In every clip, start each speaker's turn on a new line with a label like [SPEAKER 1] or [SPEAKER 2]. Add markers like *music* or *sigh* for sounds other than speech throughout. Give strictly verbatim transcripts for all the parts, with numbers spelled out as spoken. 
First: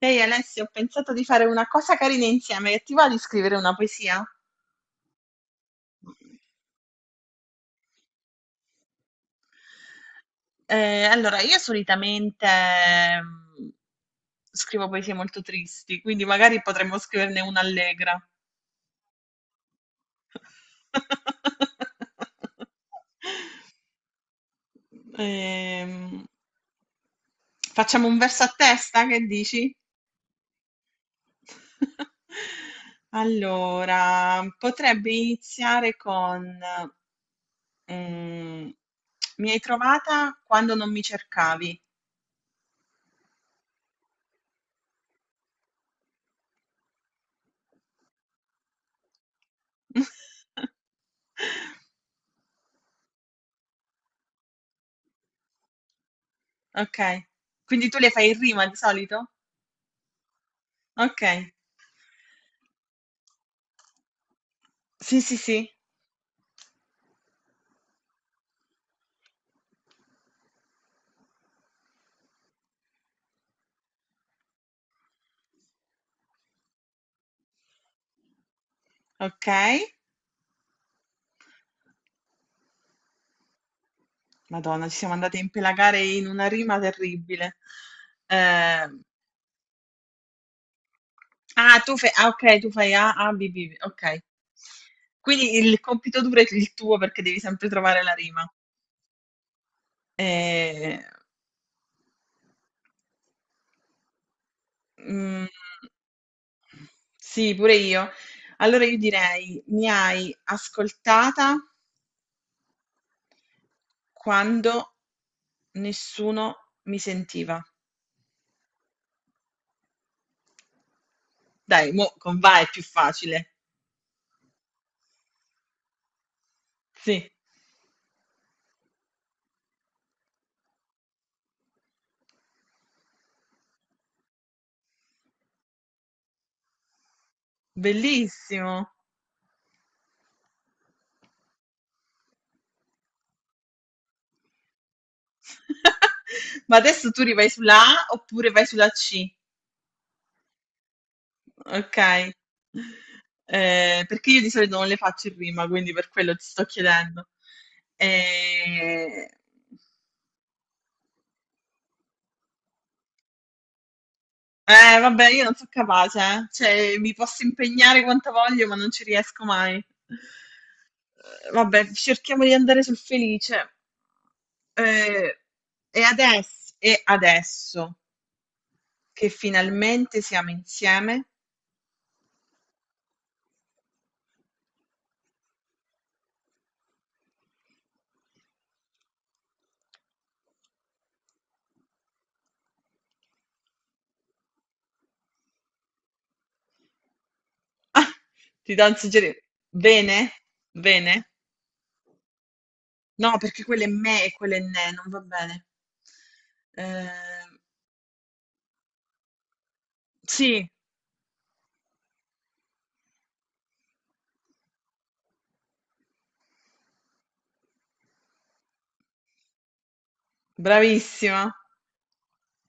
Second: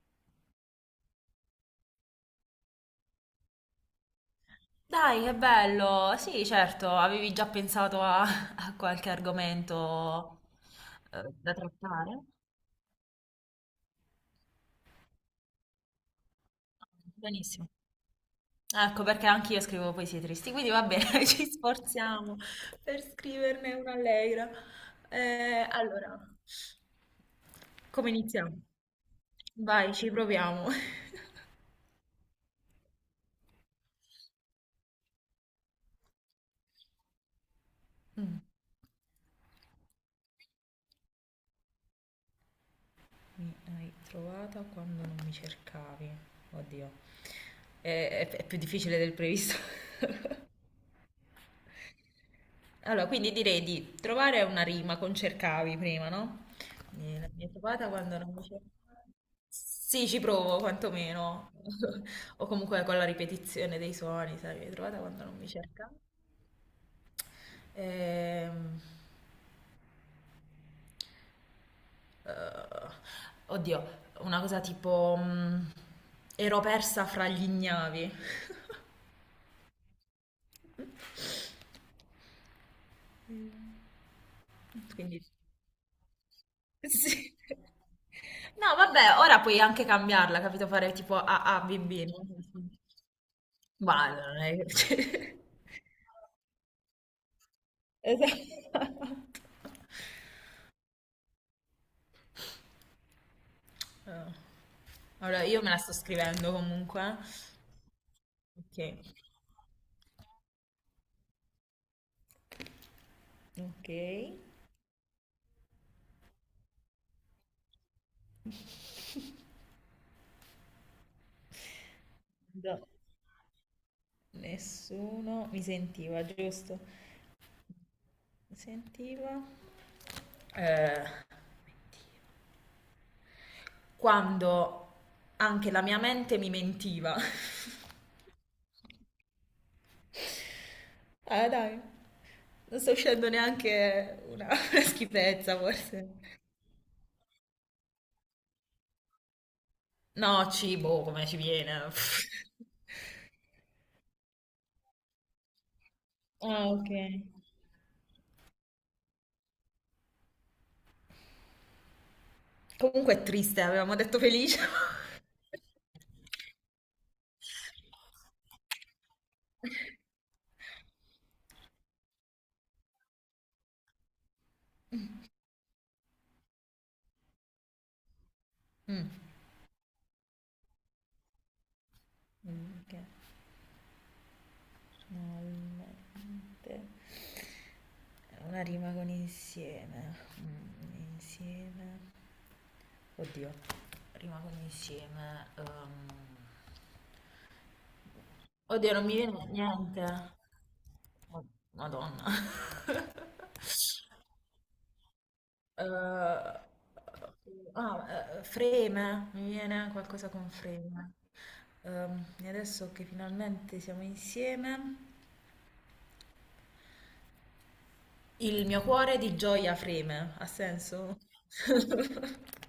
[SPEAKER 1] Ehi Alessio, ho pensato di fare una cosa carina insieme, che ti va di scrivere una poesia?
[SPEAKER 2] Dai, che bello! Sì, certo, avevi già pensato a, *laughs* a qualche argomento
[SPEAKER 1] Eh,
[SPEAKER 2] eh,
[SPEAKER 1] allora,
[SPEAKER 2] da
[SPEAKER 1] io
[SPEAKER 2] trattare?
[SPEAKER 1] solitamente mm, scrivo poesie molto tristi, quindi magari potremmo scriverne una
[SPEAKER 2] Benissimo.
[SPEAKER 1] allegra.
[SPEAKER 2] Ecco, perché anche io scrivo poesie tristi, quindi va bene, *laughs* ci sforziamo per
[SPEAKER 1] *laughs*
[SPEAKER 2] scriverne una allegra. Eh,
[SPEAKER 1] Ehm,
[SPEAKER 2] allora,
[SPEAKER 1] Facciamo
[SPEAKER 2] come
[SPEAKER 1] un verso a
[SPEAKER 2] iniziamo?
[SPEAKER 1] testa, che dici?
[SPEAKER 2] Vai, ci proviamo. *laughs*
[SPEAKER 1] *laughs* Allora, potrebbe iniziare con
[SPEAKER 2] Mm,
[SPEAKER 1] Mhmm, mi hai trovata quando non mi cercavi.
[SPEAKER 2] mi hai trovata quando non mi cercavi. Oddio, è, è- è più difficile del previsto. *laughs*
[SPEAKER 1] *laughs*
[SPEAKER 2] Allora, quindi direi di trovare una rima con cercavi prima, no? Eh,
[SPEAKER 1] Okay.
[SPEAKER 2] la mia
[SPEAKER 1] Quindi
[SPEAKER 2] trovata
[SPEAKER 1] tu le
[SPEAKER 2] quando
[SPEAKER 1] fai
[SPEAKER 2] non
[SPEAKER 1] in
[SPEAKER 2] mi
[SPEAKER 1] rima di
[SPEAKER 2] cercavi.
[SPEAKER 1] solito?
[SPEAKER 2] Sì, ci provo
[SPEAKER 1] Okay.
[SPEAKER 2] quantomeno. *laughs* O comunque con la ripetizione dei suoni, sai, mi hai trovata
[SPEAKER 1] Sì,
[SPEAKER 2] quando
[SPEAKER 1] sì,
[SPEAKER 2] non mi
[SPEAKER 1] sì.
[SPEAKER 2] cerca. Ehm, eh, Oddio, una cosa tipo... mm, ero persa fra gli ignavi.
[SPEAKER 1] Okay.
[SPEAKER 2] Mm.
[SPEAKER 1] Madonna, ci siamo
[SPEAKER 2] Quindi...
[SPEAKER 1] andate a impelagare in una rima
[SPEAKER 2] *laughs* Sì.
[SPEAKER 1] terribile.
[SPEAKER 2] No,
[SPEAKER 1] Ehm,
[SPEAKER 2] vabbè, ora puoi anche cambiarla, capito? Fare tipo A, A,
[SPEAKER 1] ah,
[SPEAKER 2] B,
[SPEAKER 1] tu
[SPEAKER 2] B.
[SPEAKER 1] fe
[SPEAKER 2] no?
[SPEAKER 1] ah, okay, tu fai A, A, B, B,
[SPEAKER 2] Ma
[SPEAKER 1] okay.
[SPEAKER 2] non è... cioè-
[SPEAKER 1] Quindi il compito duro è il tuo perché devi sempre trovare
[SPEAKER 2] *laughs*
[SPEAKER 1] la rima.
[SPEAKER 2] Esatto.
[SPEAKER 1] Ehm
[SPEAKER 2] Eh. Allora,
[SPEAKER 1] Mhmm.
[SPEAKER 2] io me la sto scrivendo comunque.
[SPEAKER 1] Sì, pure io.
[SPEAKER 2] Ok.
[SPEAKER 1] Allora io direi: mi hai ascoltata
[SPEAKER 2] Ok.
[SPEAKER 1] quando nessuno mi sentiva. Dai, mo' con va è più
[SPEAKER 2] Do-
[SPEAKER 1] facile.
[SPEAKER 2] nessuno mi sentiva, giusto?
[SPEAKER 1] Sì,
[SPEAKER 2] Mi sentiva. Eh, Quando anche la mia mente mi mentiva. *laughs*
[SPEAKER 1] bellissimo.
[SPEAKER 2] Ah, dai, non sto uscendo neanche una, *laughs* una schifezza, forse.
[SPEAKER 1] *laughs* Ma adesso tu rivai sulla A oppure vai sulla C?
[SPEAKER 2] No, cibo, come ci viene.
[SPEAKER 1] Okay.
[SPEAKER 2] *laughs*
[SPEAKER 1] Ehm, perché io di solito non le faccio in rima, quindi per quello ti sto
[SPEAKER 2] Ah, ok.
[SPEAKER 1] chiedendo. Ehm
[SPEAKER 2] Comunque è triste, avevamo detto felice.
[SPEAKER 1] Eh, vabbè, io non so capace, eh. Cioè, mi posso impegnare quanto voglio, ma non ci riesco mai.
[SPEAKER 2] *laughs*
[SPEAKER 1] Eh, Vabbè, cerchiamo di andare sul felice. Eh, e adesso, e adesso
[SPEAKER 2] Mm.
[SPEAKER 1] che finalmente siamo insieme.
[SPEAKER 2] Mm, che finalmente è una rima con insieme. Mm, insieme. Oddio. Rimangono insieme. ehm.
[SPEAKER 1] Ah, ti do
[SPEAKER 2] Oddio,
[SPEAKER 1] un
[SPEAKER 2] non mi
[SPEAKER 1] suggerimento.
[SPEAKER 2] viene niente.
[SPEAKER 1] Bene? Bene?
[SPEAKER 2] Oh, Madonna. *laughs*
[SPEAKER 1] No, perché quello è me e quello è ne, non va bene.
[SPEAKER 2] Eh,
[SPEAKER 1] Eh,
[SPEAKER 2] ah, eh, Freme, mi viene qualcosa con
[SPEAKER 1] sì,
[SPEAKER 2] freme. Ehm, e adesso che finalmente siamo insieme, il mio cuore di gioia freme, ha senso?
[SPEAKER 1] bravissima.
[SPEAKER 2] *laughs*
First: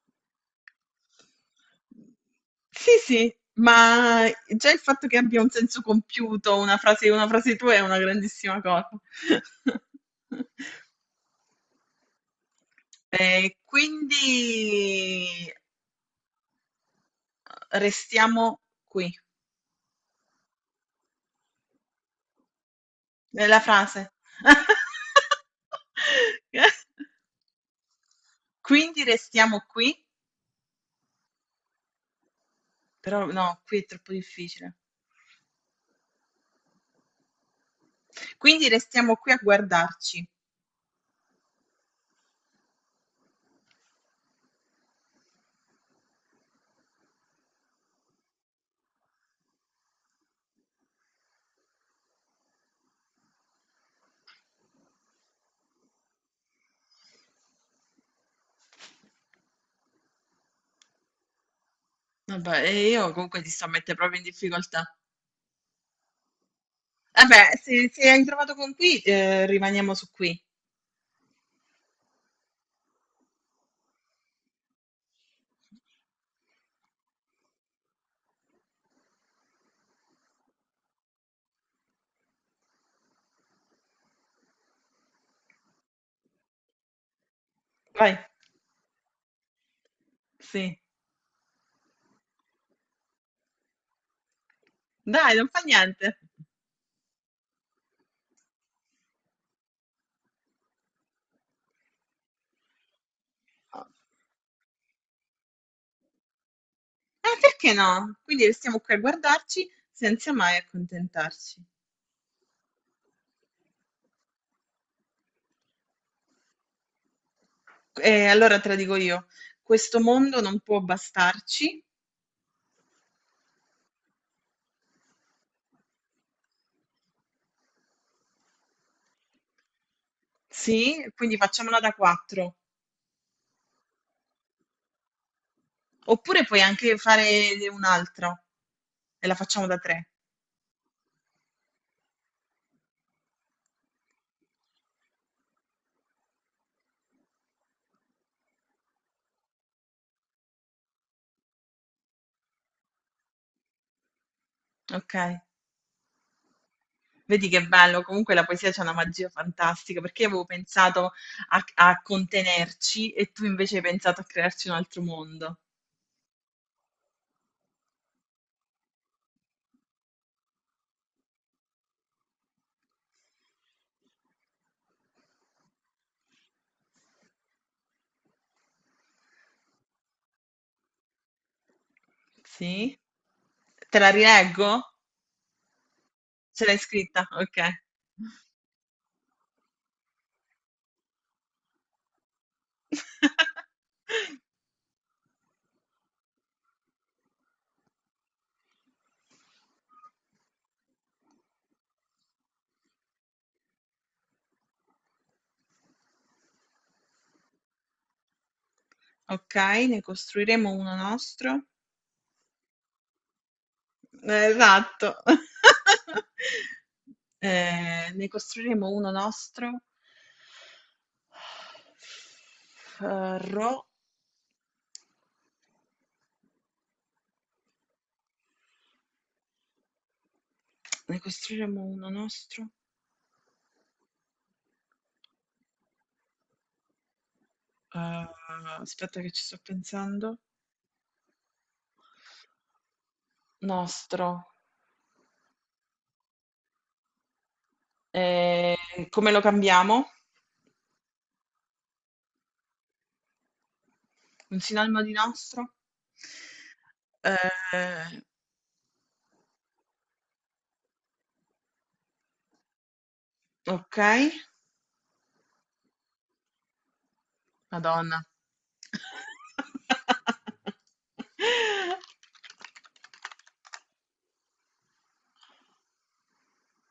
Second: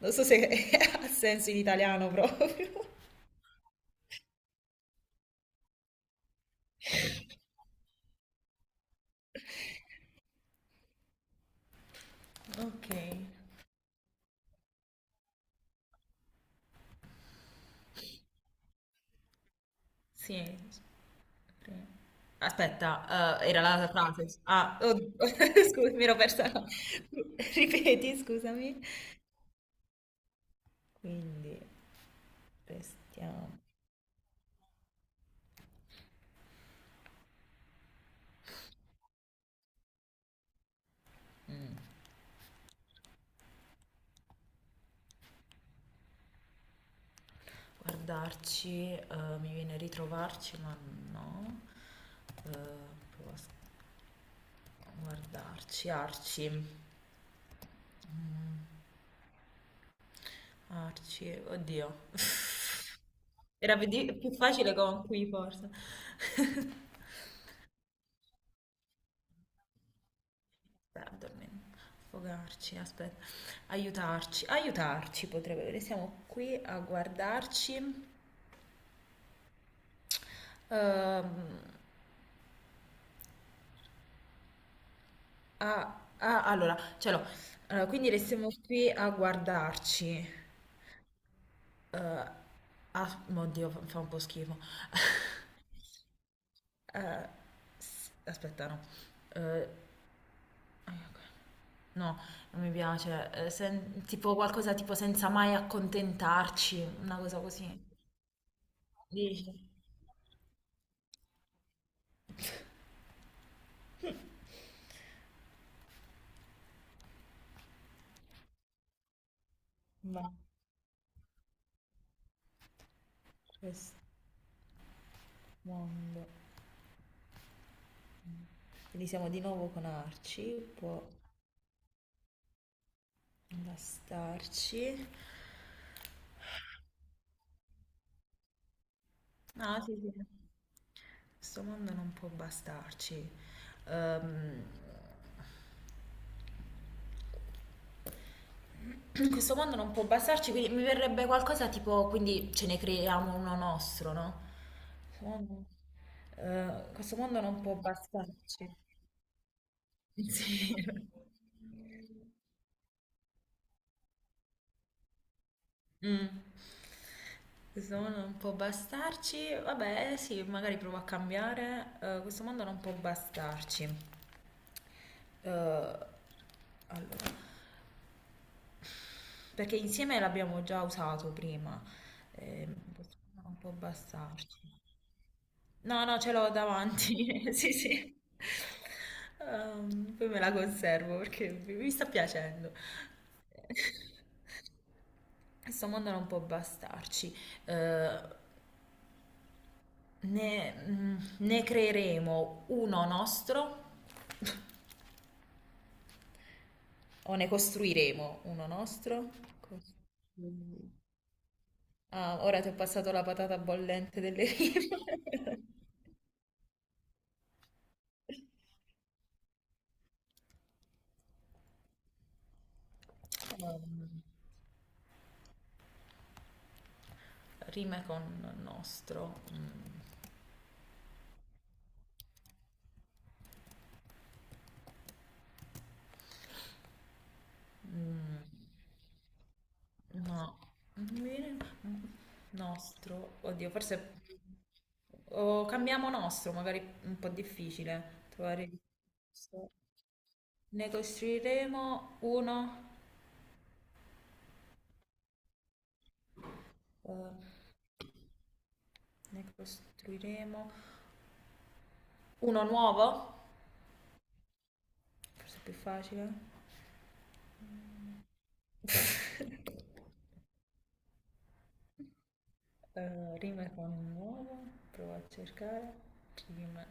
[SPEAKER 2] Non so se *laughs* ha senso in italiano proprio.
[SPEAKER 1] Sì, sì, ma già il fatto che abbia un senso compiuto, una frase, una frase tua è una grandissima cosa. *laughs*
[SPEAKER 2] Ok,
[SPEAKER 1] E quindi restiamo qui,
[SPEAKER 2] sì. Ok. Aspetta, eh,
[SPEAKER 1] nella
[SPEAKER 2] era la
[SPEAKER 1] frase.
[SPEAKER 2] Frances. Ah, oddio, *laughs* scusa, mi ero
[SPEAKER 1] *laughs*
[SPEAKER 2] persa. La- *laughs* Ripeti, scusami.
[SPEAKER 1] Quindi restiamo qui,
[SPEAKER 2] Quindi,
[SPEAKER 1] però
[SPEAKER 2] restiamo.
[SPEAKER 1] no, qui è troppo difficile. Quindi restiamo qui a guardarci.
[SPEAKER 2] Mm. Guardarci, eh, mi viene ritrovarci, ma no. Eh, Provo a s- guardarci, arci. Arci, oddio.
[SPEAKER 1] Vabbè, e io comunque ti sto a
[SPEAKER 2] Era più
[SPEAKER 1] mettere
[SPEAKER 2] di-
[SPEAKER 1] proprio in
[SPEAKER 2] più facile
[SPEAKER 1] difficoltà.
[SPEAKER 2] con qui, forse.
[SPEAKER 1] Vabbè, se, se hai trovato con qui, eh, rimaniamo su qui.
[SPEAKER 2] Aspetta, dormi- sfogarci, aspetta. Aiutarci, aiutarci potrebbe. Restiamo qui a guardarci. Ehm, ah, ah, allora, ce l'ho. Allora, quindi
[SPEAKER 1] Vai,
[SPEAKER 2] restiamo qui a guardarci.
[SPEAKER 1] sì.
[SPEAKER 2] Eh, ah, Oddio, fa fa un po' schifo. *laughs*
[SPEAKER 1] Dai, non fa niente.
[SPEAKER 2] Eh, s- aspetta, no. Eh, no, Non mi piace. Eh, sen- tipo qualcosa tipo senza mai accontentarci, una
[SPEAKER 1] Eh,
[SPEAKER 2] cosa così.
[SPEAKER 1] perché no? Quindi restiamo qui a
[SPEAKER 2] Dici?
[SPEAKER 1] guardarci senza mai accontentarci. E allora te la dico io, questo
[SPEAKER 2] Ma
[SPEAKER 1] mondo non può bastarci,
[SPEAKER 2] questo mondo. Quindi siamo di nuovo con Arci, può
[SPEAKER 1] sì, quindi facciamola da quattro.
[SPEAKER 2] bastarci.
[SPEAKER 1] Oppure puoi anche fare un altro e la facciamo da
[SPEAKER 2] No, sì,
[SPEAKER 1] tre,
[SPEAKER 2] sì. Questo mondo non può bastarci. Ehm, *clears throat* questo mondo non può bastarci, quindi mi verrebbe qualcosa tipo, quindi ce ne creiamo uno nostro, no?
[SPEAKER 1] ok?
[SPEAKER 2] Questo mondo, eh, questo mondo
[SPEAKER 1] Vedi
[SPEAKER 2] non
[SPEAKER 1] che
[SPEAKER 2] può
[SPEAKER 1] bello, comunque la poesia
[SPEAKER 2] bastarci.
[SPEAKER 1] c'ha una magia fantastica, perché io avevo
[SPEAKER 2] *laughs* Sì.
[SPEAKER 1] pensato a, a contenerci e tu invece hai pensato a crearci un altro mondo.
[SPEAKER 2] Mm. Questo mondo non può bastarci. Vabbè, sì, magari provo a cambiare. Eh, questo mondo non può bastarci. Eh, allora, perché insieme l'abbiamo già usato prima. Eh,
[SPEAKER 1] Sì?
[SPEAKER 2] questo mondo non può
[SPEAKER 1] Te la
[SPEAKER 2] bastarci.
[SPEAKER 1] rileggo?
[SPEAKER 2] No, no, ce l'ho
[SPEAKER 1] Ce l'hai
[SPEAKER 2] davanti.
[SPEAKER 1] scritta?
[SPEAKER 2] *laughs*
[SPEAKER 1] Ok.
[SPEAKER 2] Sì, sì. Ehm, poi me la conservo perché mi mi sta piacendo.
[SPEAKER 1] *laughs*
[SPEAKER 2] Questo mondo non può bastarci. Eh, ne, mm, Ne creeremo uno nostro o ne costruiremo uno nostro?
[SPEAKER 1] Ok,
[SPEAKER 2] Cos-
[SPEAKER 1] ne costruiremo
[SPEAKER 2] mm.
[SPEAKER 1] uno nostro.
[SPEAKER 2] Ah, ora ti ho passato la patata bollente delle
[SPEAKER 1] Eh,
[SPEAKER 2] rime.
[SPEAKER 1] Esatto. *laughs* Eh, ne costruiremo uno nostro. Eh,
[SPEAKER 2] *laughs*
[SPEAKER 1] Ro,
[SPEAKER 2] Ehm, rime con nostro. Mm,
[SPEAKER 1] Ne costruiremo uno nostro. Uhm,
[SPEAKER 2] mm.
[SPEAKER 1] aspetta che ci sto pensando.
[SPEAKER 2] No, non mi viene- nostro, oddio, forse
[SPEAKER 1] Nostro.
[SPEAKER 2] o cambiamo nostro, magari un po' difficile trovare il
[SPEAKER 1] Ehm, Come lo
[SPEAKER 2] nostro.
[SPEAKER 1] cambiamo?
[SPEAKER 2] Ne costruiremo uno,
[SPEAKER 1] Un sinonimo di nostro?
[SPEAKER 2] eh,
[SPEAKER 1] Ehm,
[SPEAKER 2] ne costruiremo uno nuovo,
[SPEAKER 1] okay.
[SPEAKER 2] forse è più facile.
[SPEAKER 1] Madonna. *laughs*
[SPEAKER 2] Eh, rime con nuovo, provo a cercare. Rime.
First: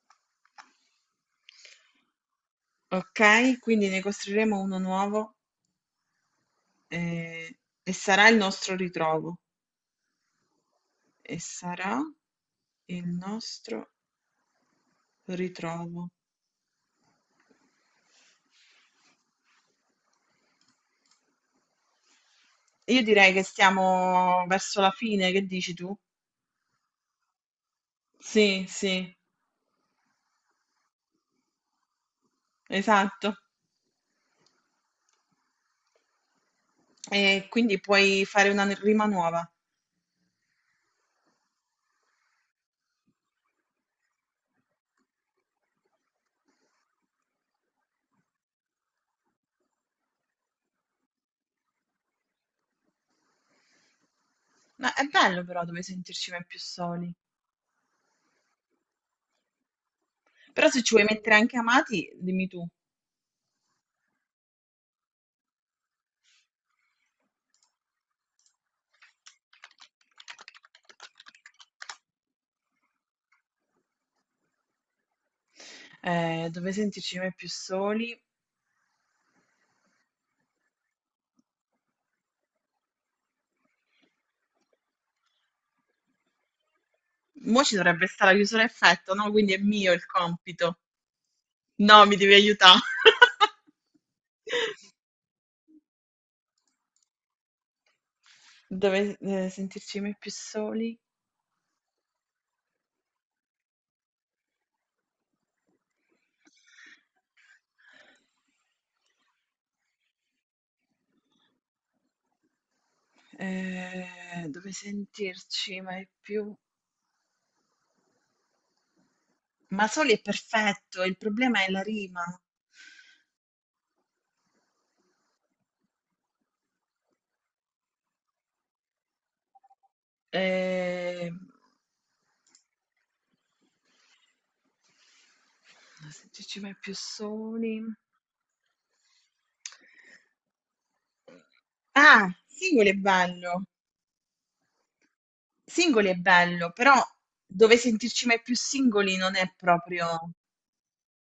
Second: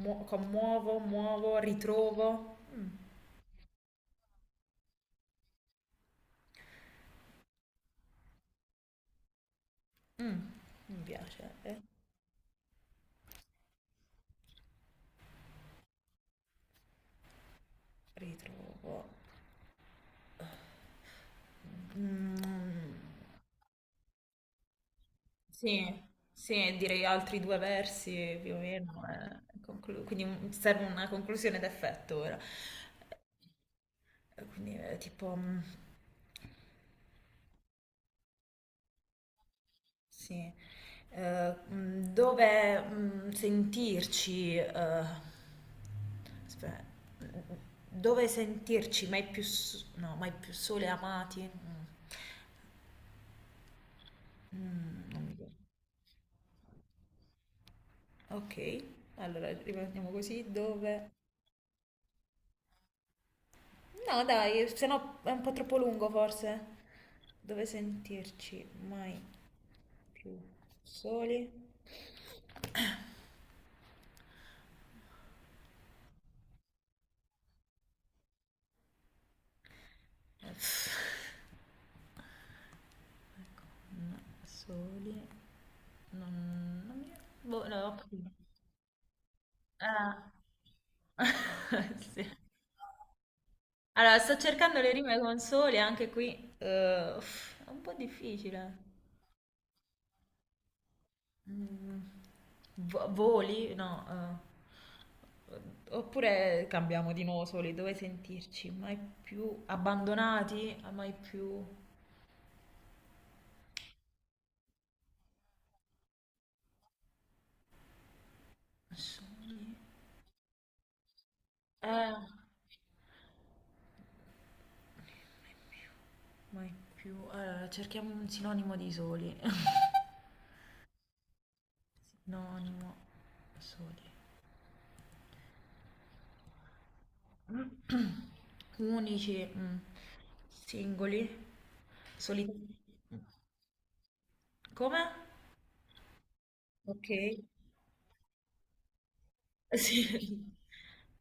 [SPEAKER 2] Mu- con muovo, muovo, ritrovo. Mm,
[SPEAKER 1] Okay, quindi ne costruiremo uno nuovo, ehm, e sarà il nostro ritrovo.
[SPEAKER 2] mm, Mi
[SPEAKER 1] E
[SPEAKER 2] piace. Eh.
[SPEAKER 1] sarà il nostro ritrovo.
[SPEAKER 2] Ritrovo. Mm.
[SPEAKER 1] Io direi che stiamo verso la fine, che dici tu?
[SPEAKER 2] Sì, sì, direi altri due versi più o
[SPEAKER 1] Sì,
[SPEAKER 2] meno,
[SPEAKER 1] sì,
[SPEAKER 2] eh, conclu- quindi un- serve una conclusione d'effetto ora.
[SPEAKER 1] esatto.
[SPEAKER 2] Eh, Quindi eh, tipo, mm,
[SPEAKER 1] E quindi puoi fare una rima nuova.
[SPEAKER 2] sì, Eh, mm, dove mm, sentirci, eh, aspetta, mm, dove sentirci mai più, s- no, mai più sole amati? Mm,
[SPEAKER 1] Ma è
[SPEAKER 2] mm, non mi
[SPEAKER 1] bello
[SPEAKER 2] viene.
[SPEAKER 1] però dove sentirci mai più soli.
[SPEAKER 2] Ok, allora rimaniamo così,
[SPEAKER 1] Però se ci vuoi
[SPEAKER 2] dove...
[SPEAKER 1] mettere anche amati, dimmi tu,
[SPEAKER 2] No, dai, se no è un po' troppo lungo forse. Dove sentirci mai più soli?
[SPEAKER 1] eh, dove sentirci mai più soli.
[SPEAKER 2] Uff, no, soli? Non, non mi...
[SPEAKER 1] Mo'
[SPEAKER 2] Boh,
[SPEAKER 1] ci
[SPEAKER 2] no, ho
[SPEAKER 1] dovrebbe
[SPEAKER 2] capito.
[SPEAKER 1] stare la chiusura a effetto, no? Quindi è mio il
[SPEAKER 2] Ah.
[SPEAKER 1] compito.
[SPEAKER 2] *laughs*
[SPEAKER 1] No, mi
[SPEAKER 2] Sì.
[SPEAKER 1] devi aiutare. *laughs*
[SPEAKER 2] Allora, sto cercando le rime con soli anche qui. Eh, uff, è un po' difficile.
[SPEAKER 1] Dove eh, sentirci mai più soli?
[SPEAKER 2] Mm, vo- Voli? No. eh. Oppure cambiamo di nuovo soli, dove sentirci? Mai più abbandonati? Mai più...
[SPEAKER 1] Eh, dove sentirci mai più...
[SPEAKER 2] Soli.
[SPEAKER 1] Ma soli è perfetto, il problema è la
[SPEAKER 2] Eh,
[SPEAKER 1] rima.
[SPEAKER 2] mai più. Eh, cerchiamo un sinonimo di soli. *laughs*
[SPEAKER 1] Ehm,
[SPEAKER 2] Sinonimo soli.
[SPEAKER 1] Sentirci mai più soli.
[SPEAKER 2] *clears throat* Unici. Mm. Singoli.
[SPEAKER 1] Ah,
[SPEAKER 2] Soli.
[SPEAKER 1] singoli è bello.
[SPEAKER 2] Come?
[SPEAKER 1] Singoli è bello, però
[SPEAKER 2] Ok. *laughs*
[SPEAKER 1] dove sentirci mai più singoli non è
[SPEAKER 2] Sì.
[SPEAKER 1] proprio,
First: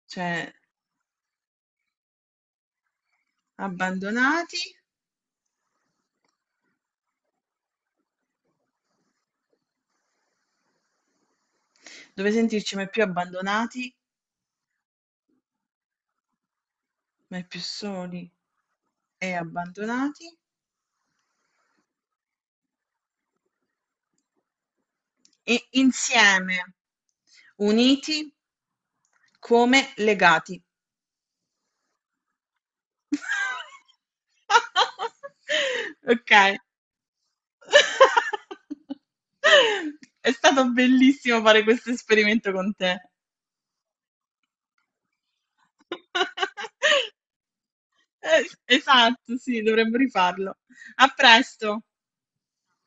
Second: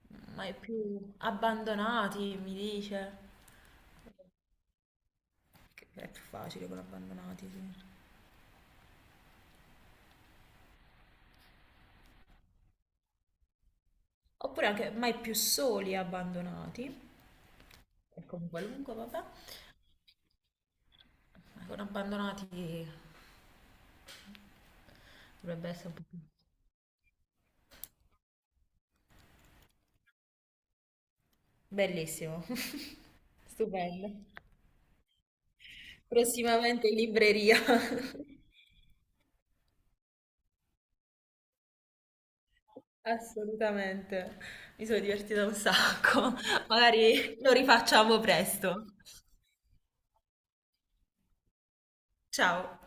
[SPEAKER 1] cioè,
[SPEAKER 2] Mai più. Abbandonati, mi dice.
[SPEAKER 1] abbandonati,
[SPEAKER 2] Che è più facile con abbandonati, sì.
[SPEAKER 1] dove sentirci mai più abbandonati,
[SPEAKER 2] Oppure anche mai più soli e abbandonati.
[SPEAKER 1] mai più
[SPEAKER 2] E
[SPEAKER 1] soli
[SPEAKER 2] con qualunque, vabbè.
[SPEAKER 1] e abbandonati,
[SPEAKER 2] Ancora abbandonati
[SPEAKER 1] e
[SPEAKER 2] dovrebbe essere un po' più...
[SPEAKER 1] insieme, uniti come legati.
[SPEAKER 2] Bellissimo, *laughs* stupendo.
[SPEAKER 1] *laughs* Ok.
[SPEAKER 2] Prossimamente in libreria. *laughs*
[SPEAKER 1] *laughs* È stato bellissimo fare questo esperimento con te.
[SPEAKER 2] Assolutamente. Mi sono divertita un sacco. *laughs*
[SPEAKER 1] *laughs*
[SPEAKER 2] Magari lo rifacciamo
[SPEAKER 1] Es
[SPEAKER 2] presto.
[SPEAKER 1] Esatto, sì, dovremmo rifarlo. A presto.
[SPEAKER 2] Ciao.